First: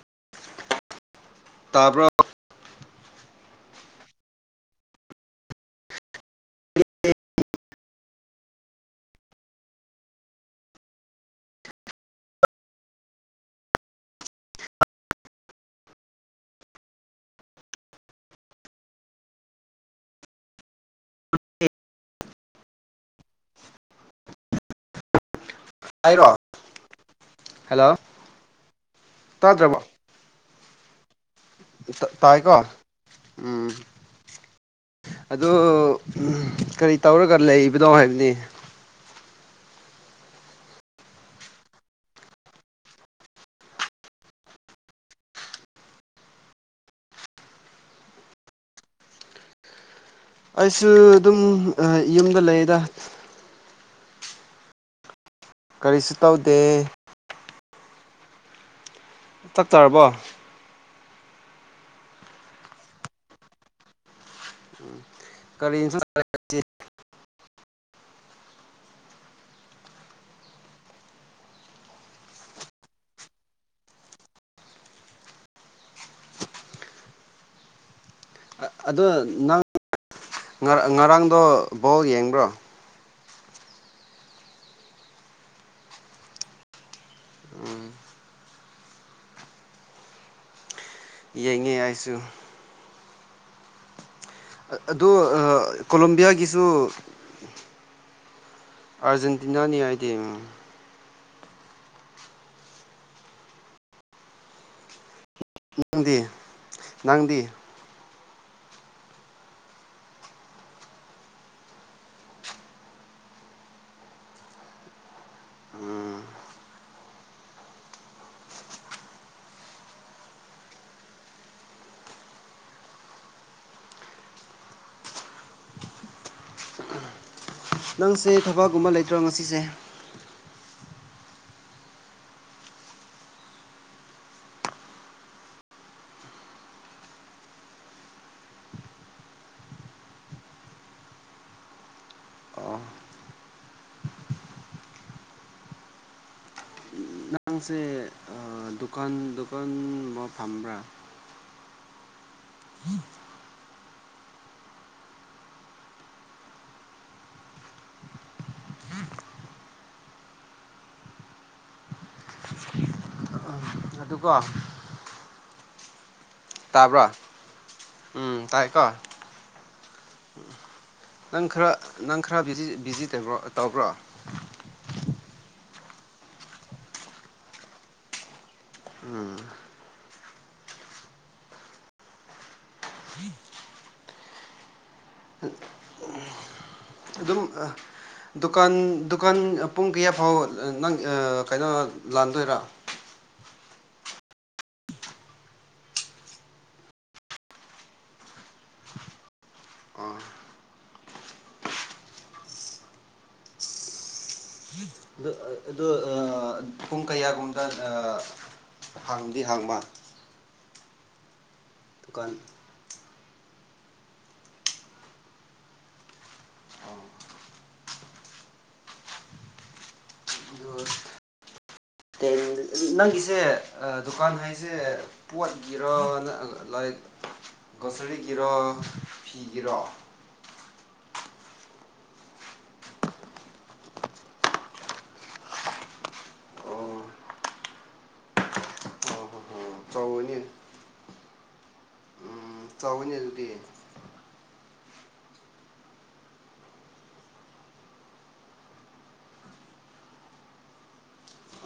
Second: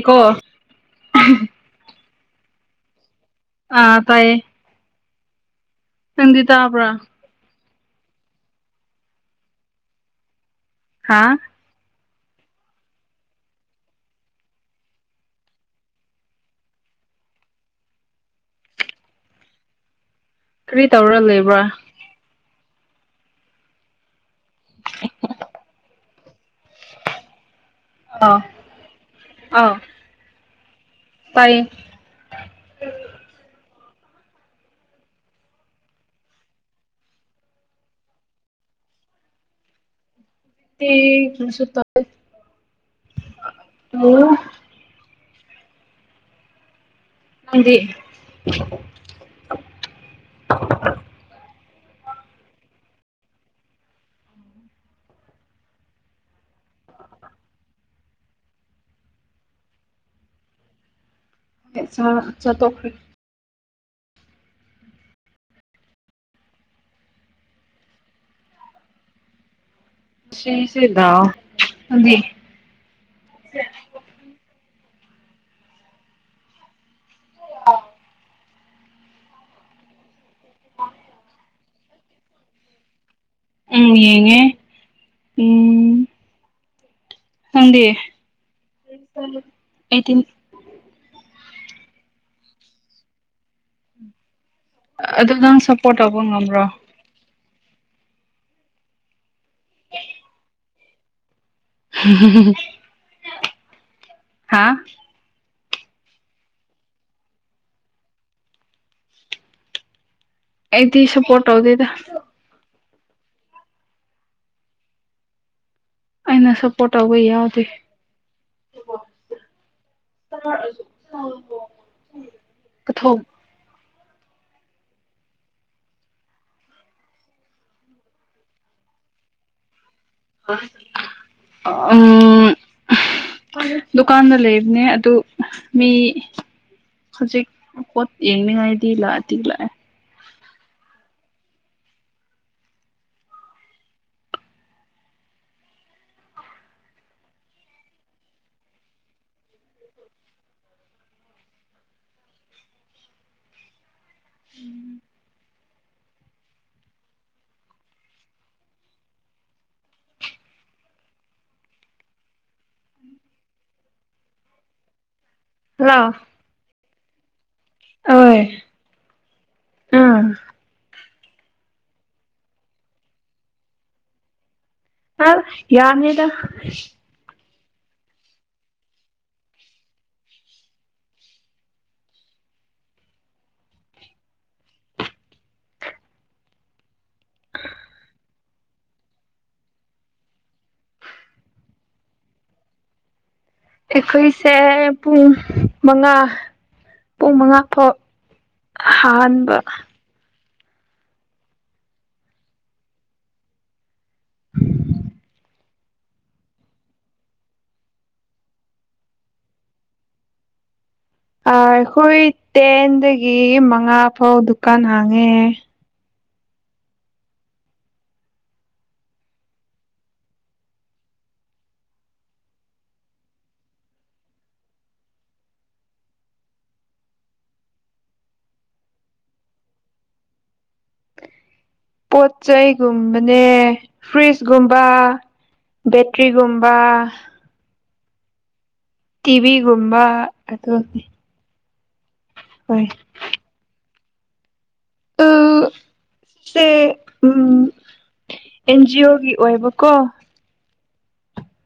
Eco [unintelligible] ꯇꯥꯕ꯭ꯔꫭ ꯑꯥ ꯇꯥꯏꯌꯦ ꯅꯪꯗꯤꯇꯥꯕ꯭ꯔꯥ ꯍꯥꯥ ꯀꯔꯤ ꯇꯧꯔ ꯂꯩꯕ꯭ꯔꯥ ꯑꯥꯏꯔꯣ ꯍꯜꯂꯣ ꯑꯥ ꯇꯥꯠꯗ꯭ꯔꯕꯣ ꯇꯥꯏꯌꯦ ꯇꯥꯏꯀꯣ ꯎꯝ ꯑꯗꯣ ꯀꯔꯤ ꯇꯧꯔꯒ ꯂꯩꯕꯅꯣ ꯍꯥꯏꯕꯅꯤ [unintelligible] ꯅꯪꯗꯤ ꯑꯩꯁꯨ ꯑꯗꯨꯝ ꯌꯨꯝꯗ ꯂꯩꯗ ꯀꯔꯤꯁꯨ ꯇꯧꯗꯦ ꯇꯛ ꯇꯥꯔꯕꯣ ꯆꯥꯊꯣꯛꯈ꯭ꯔꯦ ꯎꯝ ꯀꯔꯤ [unintelligible] [unintelligible] [inaudible] [inaudible] ꯑꯗꯣ ꯅꯪ ꯉ ꯉꯔꯥꯡꯗꯣ ꯕꯣꯜ ꯌꯦꯡꯕ꯭ꯔꯣ ꯎꯝ ꯌꯦꯡꯉꯦ ꯎꯝ ꯅꯪꯗꯤ ꯑꯩꯗꯤ ꯌꯦꯡꯉꯦ ꯑꯩꯁꯨ ꯑꯗꯨ ꯑ ꯅꯪ ꯁꯞꯄꯣꯔꯠ ꯇꯧꯕ ꯉꯝꯕ꯭ꯔꯣ ꯀꯣꯂꯣꯝꯕꯤꯌꯥꯒꯤꯁꯨ ꯑꯔꯖꯦꯟꯇꯤꯅꯥꯅꯤ ꯑꯥꯏꯗꯤꯦꯝ ꯍꯥꯥ ꯅꯪꯗꯤ ꯅꯪꯗꯤ ꯑꯩꯗꯤ ꯁꯄꯣꯔꯠ ꯇꯧꯗꯦꯗ ꯑꯩꯅ ꯁꯞꯄꯣꯔꯠ ꯇꯧꯕ ꯌꯥꯎꯗꯦ ꯀꯊꯣꯛ ꯅꯪꯁꯦ ꯊꯕꯛꯀꯨꯝꯕ ꯂꯩꯇ꯭ꯔꯣ ꯉꯁꯤꯁꯦ ꯎꯝ ꯗꯨꯀꯥꯟꯗ ꯂꯩꯕꯅꯦ ꯑꯗꯨ ꯃꯤ ꯍꯧꯖꯤꯛ ꯄꯣꯠ ꯌꯦꯡꯅꯤꯡꯉꯥꯏꯗꯤ ꯂꯥꯛꯑꯗꯤ ꯂꯥꯛꯑꯦ ꯑꯣ ꯑꯉꯥꯡꯁꯦ ꯗꯨꯀꯥꯟ ꯗꯨꯀꯥꯟ ꯑꯃ ꯐꯝꯕ꯭ꯔꯥ [inaudible] ꯎꯝ ꯑꯗꯨꯀꯣ ꯍꯜꯂꯣ ꯇꯥꯕ꯭ꯔꯣ ꯎꯝ ꯇꯥꯏꯀꯣ ꯑꯝ ꯅꯪ ꯈꯔ ꯅꯪ ꯈꯔ ꯕꯤ ꯕꯤꯖꯤ ꯇꯣ ꯇꯧꯕ꯭ꯔꯣ ꯑ ꯌꯥꯔꯅꯦꯗ ꯎꯝ [inaudible] ꯑꯗꯨꯝ ꯑ ꯗꯨꯀꯥꯟ ꯗꯨꯀꯥꯟ ꯄꯨꯡ ꯀꯌꯥ ꯐꯥꯎ ꯅꯪ ꯀꯩꯅꯣ ꯂꯥꯟꯗꯣꯏꯔꯥ ꯑꯩꯈꯣꯏꯁꯦ ꯄꯨꯡ ꯃꯉꯥ ꯄꯨꯡ ꯃꯉꯥ ꯐꯥꯎ ꯍꯍꯟꯕ ꯑꯥ ꯎ ꯑꯗꯨ ꯏ ꯑ ꯄꯨꯡ ꯀꯌꯥꯒꯨꯝꯗ ꯍꯥꯡꯗꯤ ꯍꯥꯡꯕ ꯑꯩꯈꯣꯏ ꯗꯨꯀꯥꯟ ꯇꯦꯟꯗꯒꯤ ꯃꯉꯥ ꯐꯥꯎ ꯗꯨꯀꯥꯟ ꯍꯥꯡꯉꯦ ꯇꯜ ꯅꯪꯒꯤꯁꯦ ꯗꯨꯀꯥꯟ ꯍꯥꯏꯁꯦ ꯄꯣꯠꯒꯤꯔ ꯂꯥꯏꯛ ꯒꯣꯁꯔꯤꯒꯤꯔꯣ ꯐꯤꯒꯤꯔꯣ ꯄꯣꯠ ꯆꯩꯩꯒꯨꯝꯕꯅꯦ ꯐ꯭ꯔꯤꯖꯀꯨꯝꯕ ꯕꯦꯇ꯭ꯔꯤꯒꯨꯝꯕ ꯑꯣ ꯑꯣ ꯍꯣ ꯍꯣ ꯇꯤꯚꯤꯒꯨꯝꯕ ꯆꯥꯎꯕꯅꯤ ꯑꯗꯨ ꯍꯣꯏ ꯦꯜ ꯁꯦ ꯎꯝ ꯑꯦꯟꯖꯤ ꯑꯣꯒꯤ ꯑꯣꯏꯕꯀꯣ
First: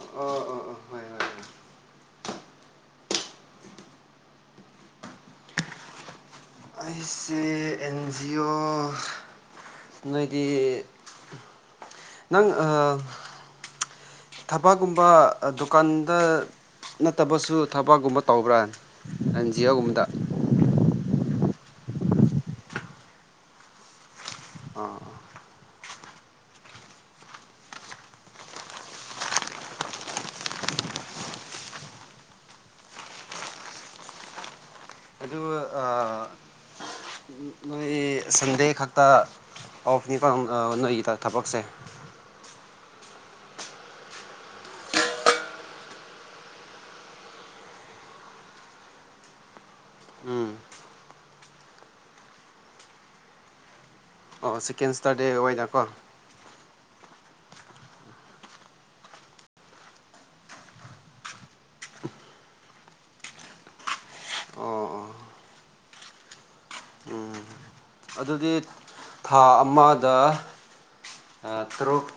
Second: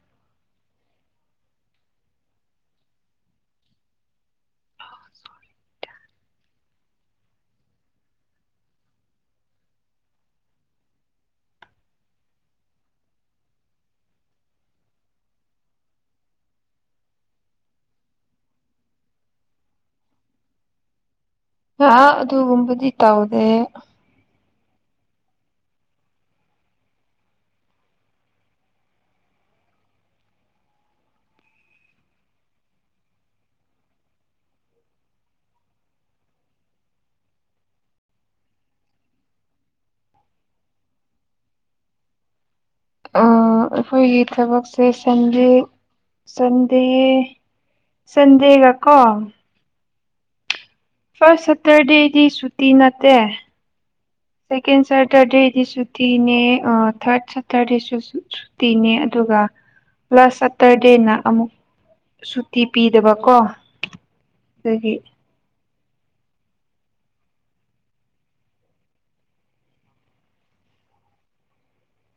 ꯑꯣ ꯑꯣ ꯑꯣ ꯍꯣꯏ ꯍꯣꯏ ꯍꯣꯏ ꯑꯩꯁꯦ ꯑꯦꯟ ꯖꯤ ꯑꯣ ꯅꯣꯏꯒꯤ ꯅꯪ ꯊꯕꯛꯀꯨꯝꯕ ꯗꯨꯀꯥꯟꯗ ꯅꯠꯇꯕꯁꯨ ꯊꯕꯛꯒꯨꯝꯕ ꯇꯧꯕ꯭ꯔꯥ ꯑꯦꯟ ꯖꯤ ꯑꯣꯒꯨꯝꯕꯗ ꯑ ꯑꯗꯨꯒꯨꯝꯕꯗꯤ ꯏ ꯇꯥꯎꯗꯦ ꯑꯣꯥ ꯑꯗꯨ ꯅꯣꯏ ꯁꯟꯗꯦ ꯈꯛꯇ ꯑꯣꯐꯅꯤꯀ ꯅꯣꯏꯒꯤꯗ ꯊꯕꯛꯁꯦ ꯑꯩꯈꯣꯏꯒꯤ ꯊꯕꯛꯁꯦ ꯁꯟꯗꯦ ꯁꯟꯗꯦ ꯁꯗꯦꯒ ꯀ ꯎꯝ ꯐꯥꯔꯁ ꯁꯦꯇꯔꯗꯦꯗꯤ ꯁꯨꯇꯤ ꯅꯠꯇꯦ ꯑꯣ ꯁꯦꯀ ꯁꯦꯀꯦꯟ ꯁꯇꯔꯗꯦ ꯁꯦꯇꯔꯗꯦꯗꯤ ꯑꯣꯏꯅꯀꯣ ꯑꯣ ꯁꯤ ꯅꯦ ꯊꯥꯔꯠ ꯁꯇꯔꯗꯦꯁꯨ ꯁꯨꯇꯤꯅꯦ ꯑꯗꯨꯒ ꯂꯥꯁ ꯁꯠꯇꯔꯗꯦꯅ ꯑꯃꯨꯛ ꯁꯨꯇꯤ ꯄꯤꯗꯕꯀꯣ ꯗꯒꯤ ꯑꯣ ꯎꯝ ꯑꯗꯨꯗꯤ ꯊꯥ ꯑꯃꯗ ꯇꯔꯨꯛ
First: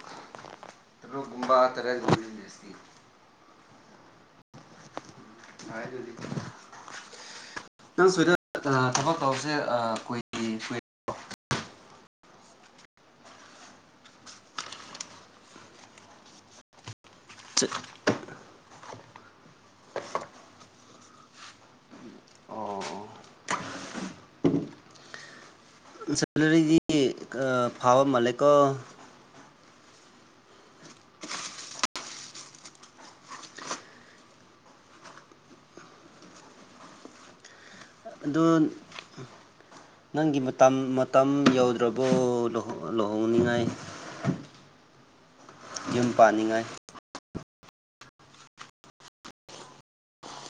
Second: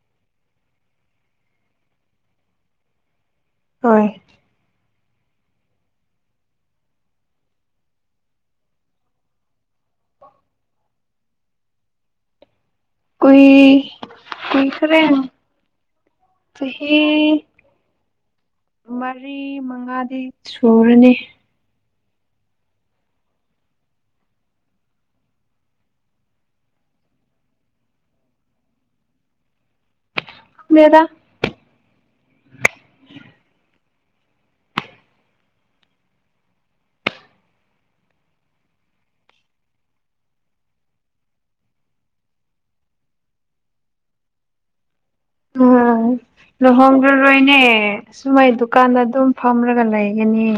ꯑꯗꯨꯨꯒꯨꯝꯕꯥ 'unintelligible' ꯍꯣꯢ ꯍꯥꯢꯗꯨꯗꯤ ꯅꯪ ꯁ꯭ꯋꯥꯢꯗ ꯑ ꯊꯕꯛ ꯇꯧꯕꯁꯦ ꯑ ꯀꯨꯢ ꯑꯩꯣꯏ ꯀ ꯈꯔꯦꯅ ꯁꯤ ꯍ ꯃꯔꯤ ꯃꯉꯥꯗꯤ ꯁꯨꯔꯅꯤ ꯑꯣ ꯁꯦꯂꯔꯤꯗꯤ ꯑꯥ ꯐꯥꯕ ꯃꯥꯂꯦꯀꯣ ꯃꯦꯗꯥ ꯑꯗꯨ ꯅꯪꯒꯤ ꯃꯇꯥꯝ ꯃꯇꯝ ꯌꯧꯗ꯭ꯔꯕꯣ ꯂꯨꯍꯣ ꯂꯨꯍꯣꯡꯅꯤꯡꯉꯥꯢ꯫ ꯑ ꯌꯨꯝ ꯄꯥꯅꯤꯡꯉꯥꯏ ꯂꯨꯍꯣꯡ ꯔꯔꯣꯢꯅꯦ ꯁꯨꯃꯥꯢ ꯗꯨꯀꯥꯟꯗ ꯑꯗꯨꯝ ꯐꯝꯔꯒ ꯂꯩꯒꯅꯦ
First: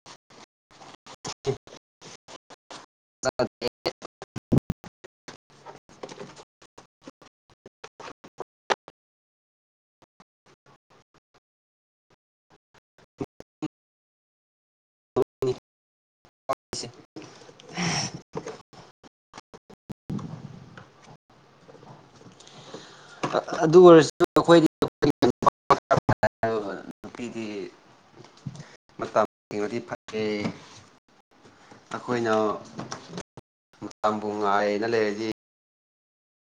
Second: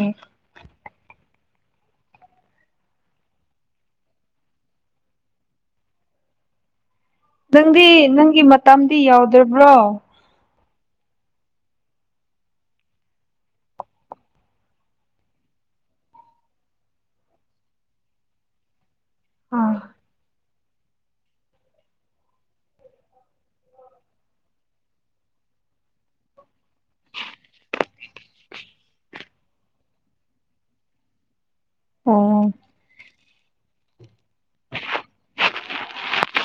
ꯅꯪꯗꯤ ꯅꯪꯒꯤ ꯃꯇꯝꯗꯤ ꯌꯥꯎꯗ꯭ꯔꯕ꯭ꯔꯣ ꯑꯥ ꯑꯗꯨ ꯑꯣꯢꯔꯁꯨ ꯑꯩꯈꯣꯏꯗꯤ ꯅꯨꯄꯤꯗꯤ ꯃꯇꯝꯅꯗꯤ ꯐꯩ ꯑꯩꯈꯣꯏꯅ ꯑꯣ ꯃꯇꯝꯕꯨ ꯉꯥꯏꯅ ꯂꯩꯔꯗꯤ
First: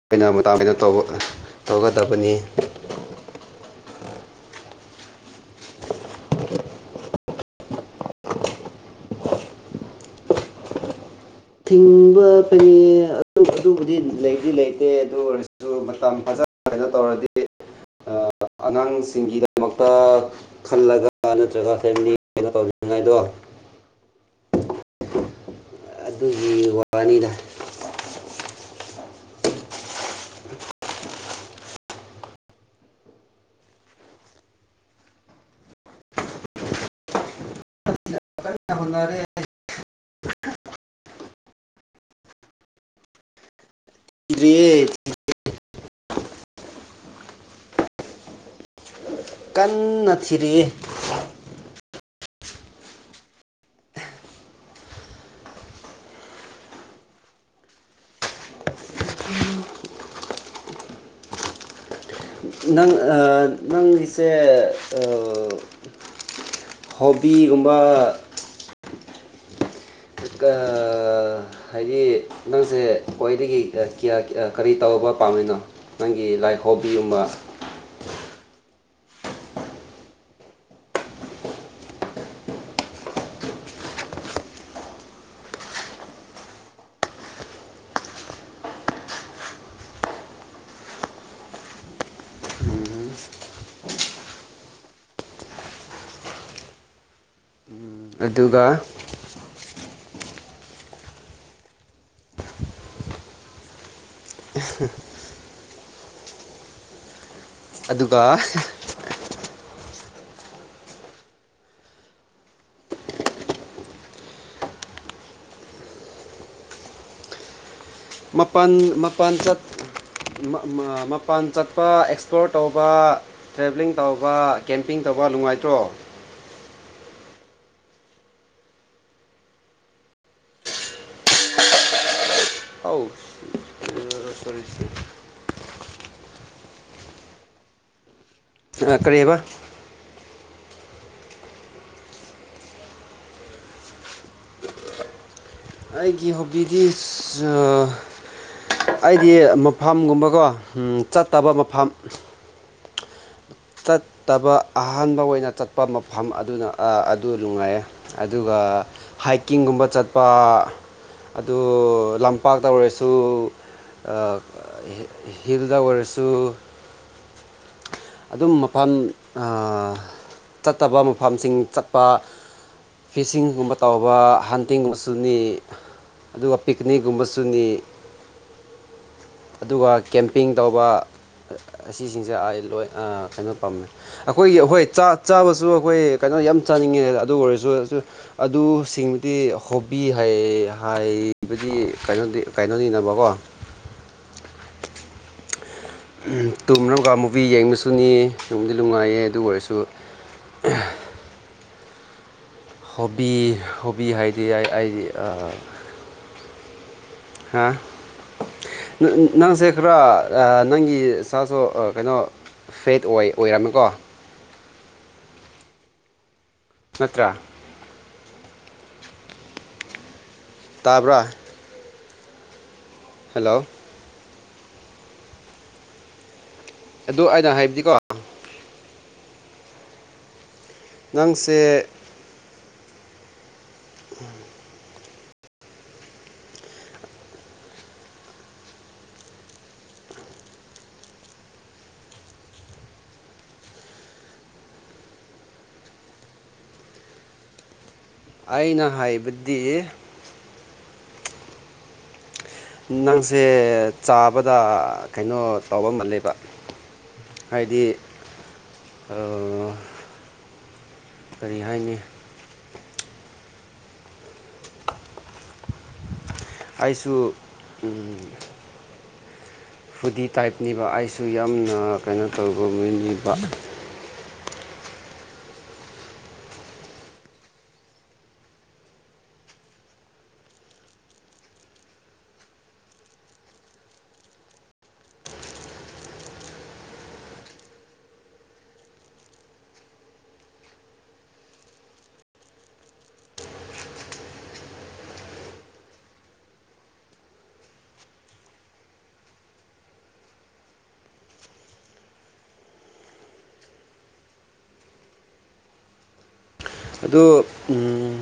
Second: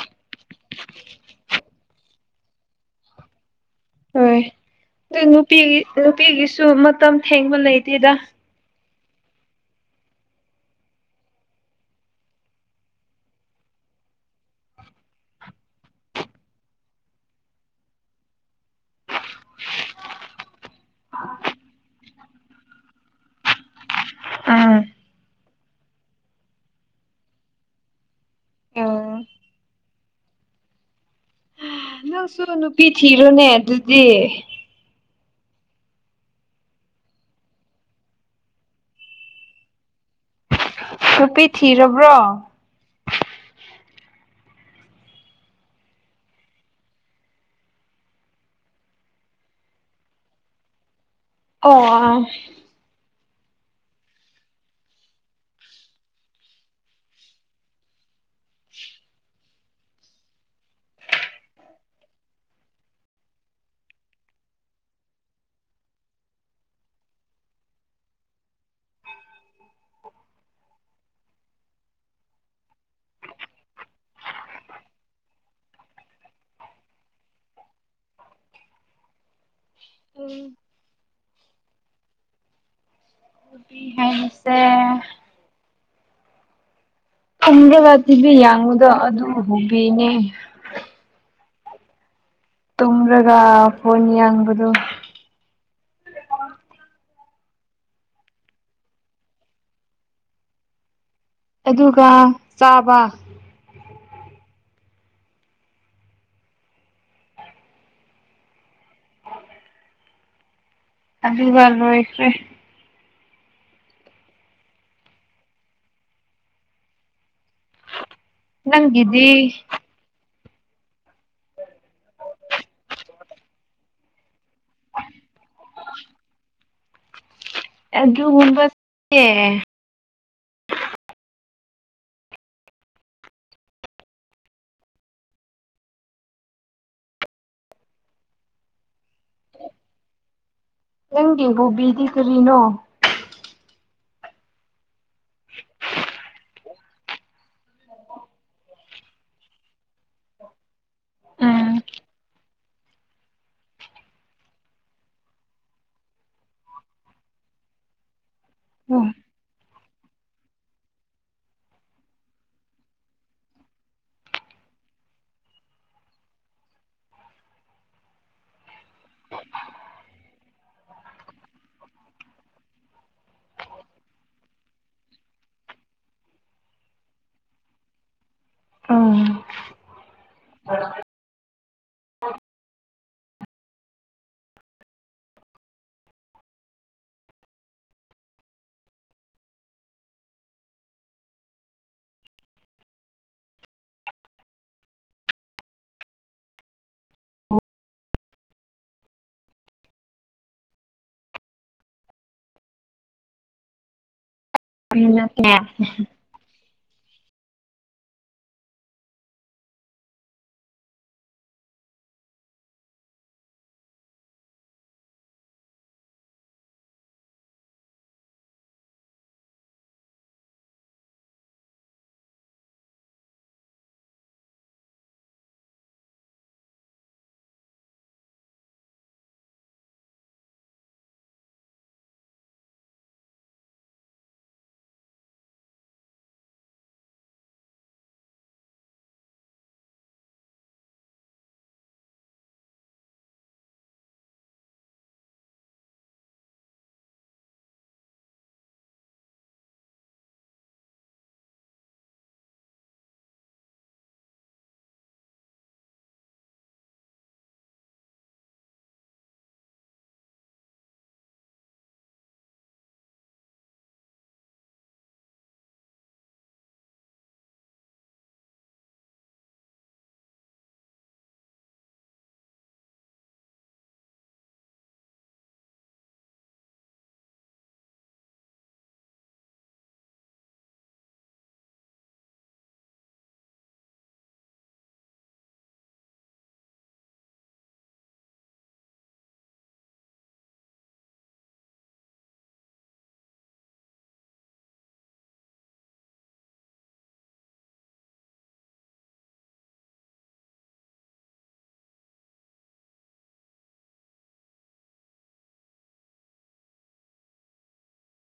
ꯀꯩꯅ ꯃꯇꯥꯝ ꯀꯩꯅ ꯇꯧꯕ ꯇꯧꯒꯗꯕꯅꯤ ꯍꯣꯢ ꯗꯣ ꯅꯨꯄꯤꯒꯤ ꯅꯨꯄꯤꯒꯤꯁꯨ ꯃꯇꯝ ꯊꯦꯡꯕ ꯂꯩꯇꯦꯗ ꯊꯤꯡꯕ ꯐꯩꯌꯦ ꯑꯗꯨ ꯑꯗꯨꯕꯨꯗꯤ ꯂꯩꯗꯤ ꯂꯩꯇꯦ ꯑꯗꯨ ꯑꯣꯏꯔ ꯁꯨ ꯃꯇꯝ ꯐꯖꯥ ꯐꯖꯥ ꯇꯧꯔꯗꯤ ꯑꯉꯥꯡꯁꯤꯡꯒꯤꯗꯃꯛꯇ ꯈꯜꯂꯒ ꯅꯠꯇ꯭ꯔꯒ ꯐꯦꯃ꯭ꯂꯤ ꯀꯩꯅꯣ ꯇꯧꯕꯤꯅꯤꯡꯉꯥꯢꯗꯣ ꯑꯥ ꯑꯗꯨꯒꯤ ꯋꯥꯅꯤꯗ ꯑꯣ [unintelligible] ꯅꯪꯁꯨ ꯅꯨꯄꯤ ꯊꯤꯔꯣꯅꯦ ꯑꯗꯨꯗꯤ ꯀꯥꯟꯅ ꯍꯧꯅꯔꯦ ꯅꯨꯄꯤ ꯊꯤꯔꯕ꯭ꯔꯣ ꯌꯧꯗꯔ꯭ꯤꯌꯦ ꯀꯟꯅ ꯊꯤꯔꯤꯌꯦ ꯑꯣ ꯑꯥ ꯅꯪ ꯑꯥ ꯅꯪ ꯁꯦ ꯑꯥ ꯍꯣꯕꯤꯒꯨꯝꯕ [unintelligible] ꯑꯥ ꯍꯥꯢꯗꯤ ꯅꯪꯖꯦ ꯈ꯭ꯋꯥꯢꯗꯒꯤ ꯑ ꯀꯤꯌꯥ ꯀꯤ ꯑ ꯀꯔꯤ ꯇꯧꯕ ꯄꯥꯝꯔꯤꯅꯣ ꯅꯪꯒꯤ ꯂꯥꯏꯐ ꯍꯣꯕꯤ ꯑꯃ ꯅꯨꯄꯤ ꯍꯥꯏꯕꯁꯦ 'UNINTELLIGIBLE' ꯑꯗꯨ ꯍꯨꯕꯤꯅꯦ ꯇꯨꯝꯔꯒ ꯐꯣꯟ ꯌꯦꯡꯕꯗꯨ ꯑꯗꯨꯒ ꯑꯗꯨꯒ ꯆꯥꯕ [unintelligible] ꯑꯗꯨꯒ ꯑꯗꯨꯒ ꯂꯣꯢꯈꯔ꯭ꯦ ꯃꯄꯥꯟ ꯅꯪꯒꯤꯗꯤ ꯃꯄꯥꯟ ꯆꯠ ꯃ ꯃ ꯃꯄꯥꯟ ꯆꯠꯄ ꯑꯦꯛꯁꯄ꯭ꯂꯣꯔ ꯇꯧꯕ ꯇ꯭ꯔꯦꯚ꯭ꯂꯤꯡ ꯇꯧꯕ ꯀꯦꯝꯄꯤꯡ ꯇꯧꯕ ꯅꯨꯡꯉꯥꯏꯇ꯭ꯔꯣ ꯑꯗꯨꯒꯨꯝ ꯑꯦ ꯑꯥꯎ ꯁꯤꯔ ꯆꯁꯤ ꯀꯔꯤꯕ ꯅꯪꯒꯤ ꯍꯣꯕꯤꯗꯤ ꯀꯔꯤꯅꯣ ꯑꯩꯒꯤ ꯍꯣꯕꯤ ꯏꯁ ꯑꯥ ꯑꯩꯗꯤ ꯃꯐꯝꯒꯨꯝꯕꯀꯣ ꯆꯠꯇꯕ ꯎꯝ ꯃꯐꯝ ꯆꯠꯇꯕ ꯑꯍꯥꯟꯕ ꯑꯣꯏꯅ ꯆꯠꯄ ꯃꯐꯝ ꯑꯗꯨꯅ ꯑꯗꯨ ꯅꯨꯡꯉꯥꯏꯌꯦ ꯑꯗꯨꯒ ꯍꯥꯢꯀꯤꯡꯒꯨꯝꯕ ꯆꯠꯄ ꯑꯗꯨ ꯂꯝꯄꯥꯛꯇ ꯑꯣꯏꯔꯁꯨ ꯍꯤꯜꯗ ꯑꯣꯏꯔꯁꯨ ꯑꯗꯨꯝ ꯃꯄꯟ ꯑ ꯆꯠꯇꯕ ꯃꯐꯝꯁꯤꯡ ꯆꯠꯄ ꯐꯤꯁꯤꯡꯒꯨꯝꯕ ꯇꯧꯕ ꯍꯟꯇꯤꯡꯒꯨꯝꯕꯁꯨꯅꯤ ꯑꯗꯨꯒ ꯄꯤꯛꯀꯅꯤꯛꯒꯨꯝꯕꯁꯨꯅꯤ ꯎꯝ ꯑꯗꯨꯒ ꯀꯦꯝꯄꯤꯡ ꯇꯧꯕ ꯑꯁꯤꯁꯤꯡꯁꯦ ꯑꯩ ꯂꯣꯏ ꯑ ꯀꯩꯅꯣ ꯄꯝꯃꯦ ꯑꯈꯣꯢ ꯑꯈꯣꯢ ꯆꯥꯛ ꯆꯥꯕꯁꯨ ꯑꯈꯣꯢ ꯀꯩꯅꯣ ꯌꯝ ꯆꯥꯅꯤꯡꯉꯦ ꯑꯗꯨ ꯑꯣꯢꯔꯁꯨꯑꯁꯨ ꯑꯗꯨ ꯁꯤꯡꯗꯤ ꯍꯣꯕꯤ ꯍꯥꯢꯌꯦ ꯍꯥꯢꯕꯗꯤ ꯀꯩꯅꯣꯗꯤ ꯀꯩꯅꯣꯅꯤꯅꯕꯀꯣ ꯇꯨꯝꯔꯒ ꯃꯨꯚꯤ ꯌꯦꯡꯕꯁꯨꯅꯤ ꯅꯨꯡꯗꯤ ꯅꯨꯡꯉꯥꯏꯌꯦ ꯑꯗꯨ ꯑꯣꯏꯔꯁꯨ ꯍꯣꯕꯤ ꯍꯣꯕꯤ ꯍꯥꯏꯗꯤ ꯌꯥꯏ ꯑꯩ ꯑꯩꯗꯤ ꯍꯥ ꯅꯪꯁꯦ ꯈꯔ ꯅꯪꯒꯤ ꯁꯥꯁꯨ ꯀꯩꯅꯣ ꯐꯦꯠ ꯑꯣꯏ ꯑꯣꯏꯔꯝꯃꯤꯀꯣ ꯅꯠꯇ꯭ꯔꯥ ꯇꯥꯕ꯭ꯔꯥ ꯍꯜꯂꯣ ꯑꯗꯨ ꯑꯩꯅ ꯍꯥꯢꯕꯗꯤꯀꯣ ꯅꯪꯁꯦ ꯎꯝ ꯑꯩꯅ ꯍꯥꯢꯕꯗꯤ ꯅꯪꯁꯦ ꯆꯥꯕꯗ ꯀꯩꯅꯣ ꯇꯧꯕ ꯃꯥꯜꯂꯦꯕ ꯍꯥꯏꯗꯤ ꯑ ꯀꯔꯤ ꯍꯥꯏꯅꯤ ꯑꯩꯁꯨ ꯎꯝ ꯐꯨꯗꯤ ꯇꯥꯏꯞꯅꯤꯕ ꯑꯩꯁꯨ ꯌꯥꯝꯅ ꯀꯩꯅꯣ ꯇꯧꯕ ꯃꯤꯅꯤꯕ ꯑꯗꯣ ꯎꯝ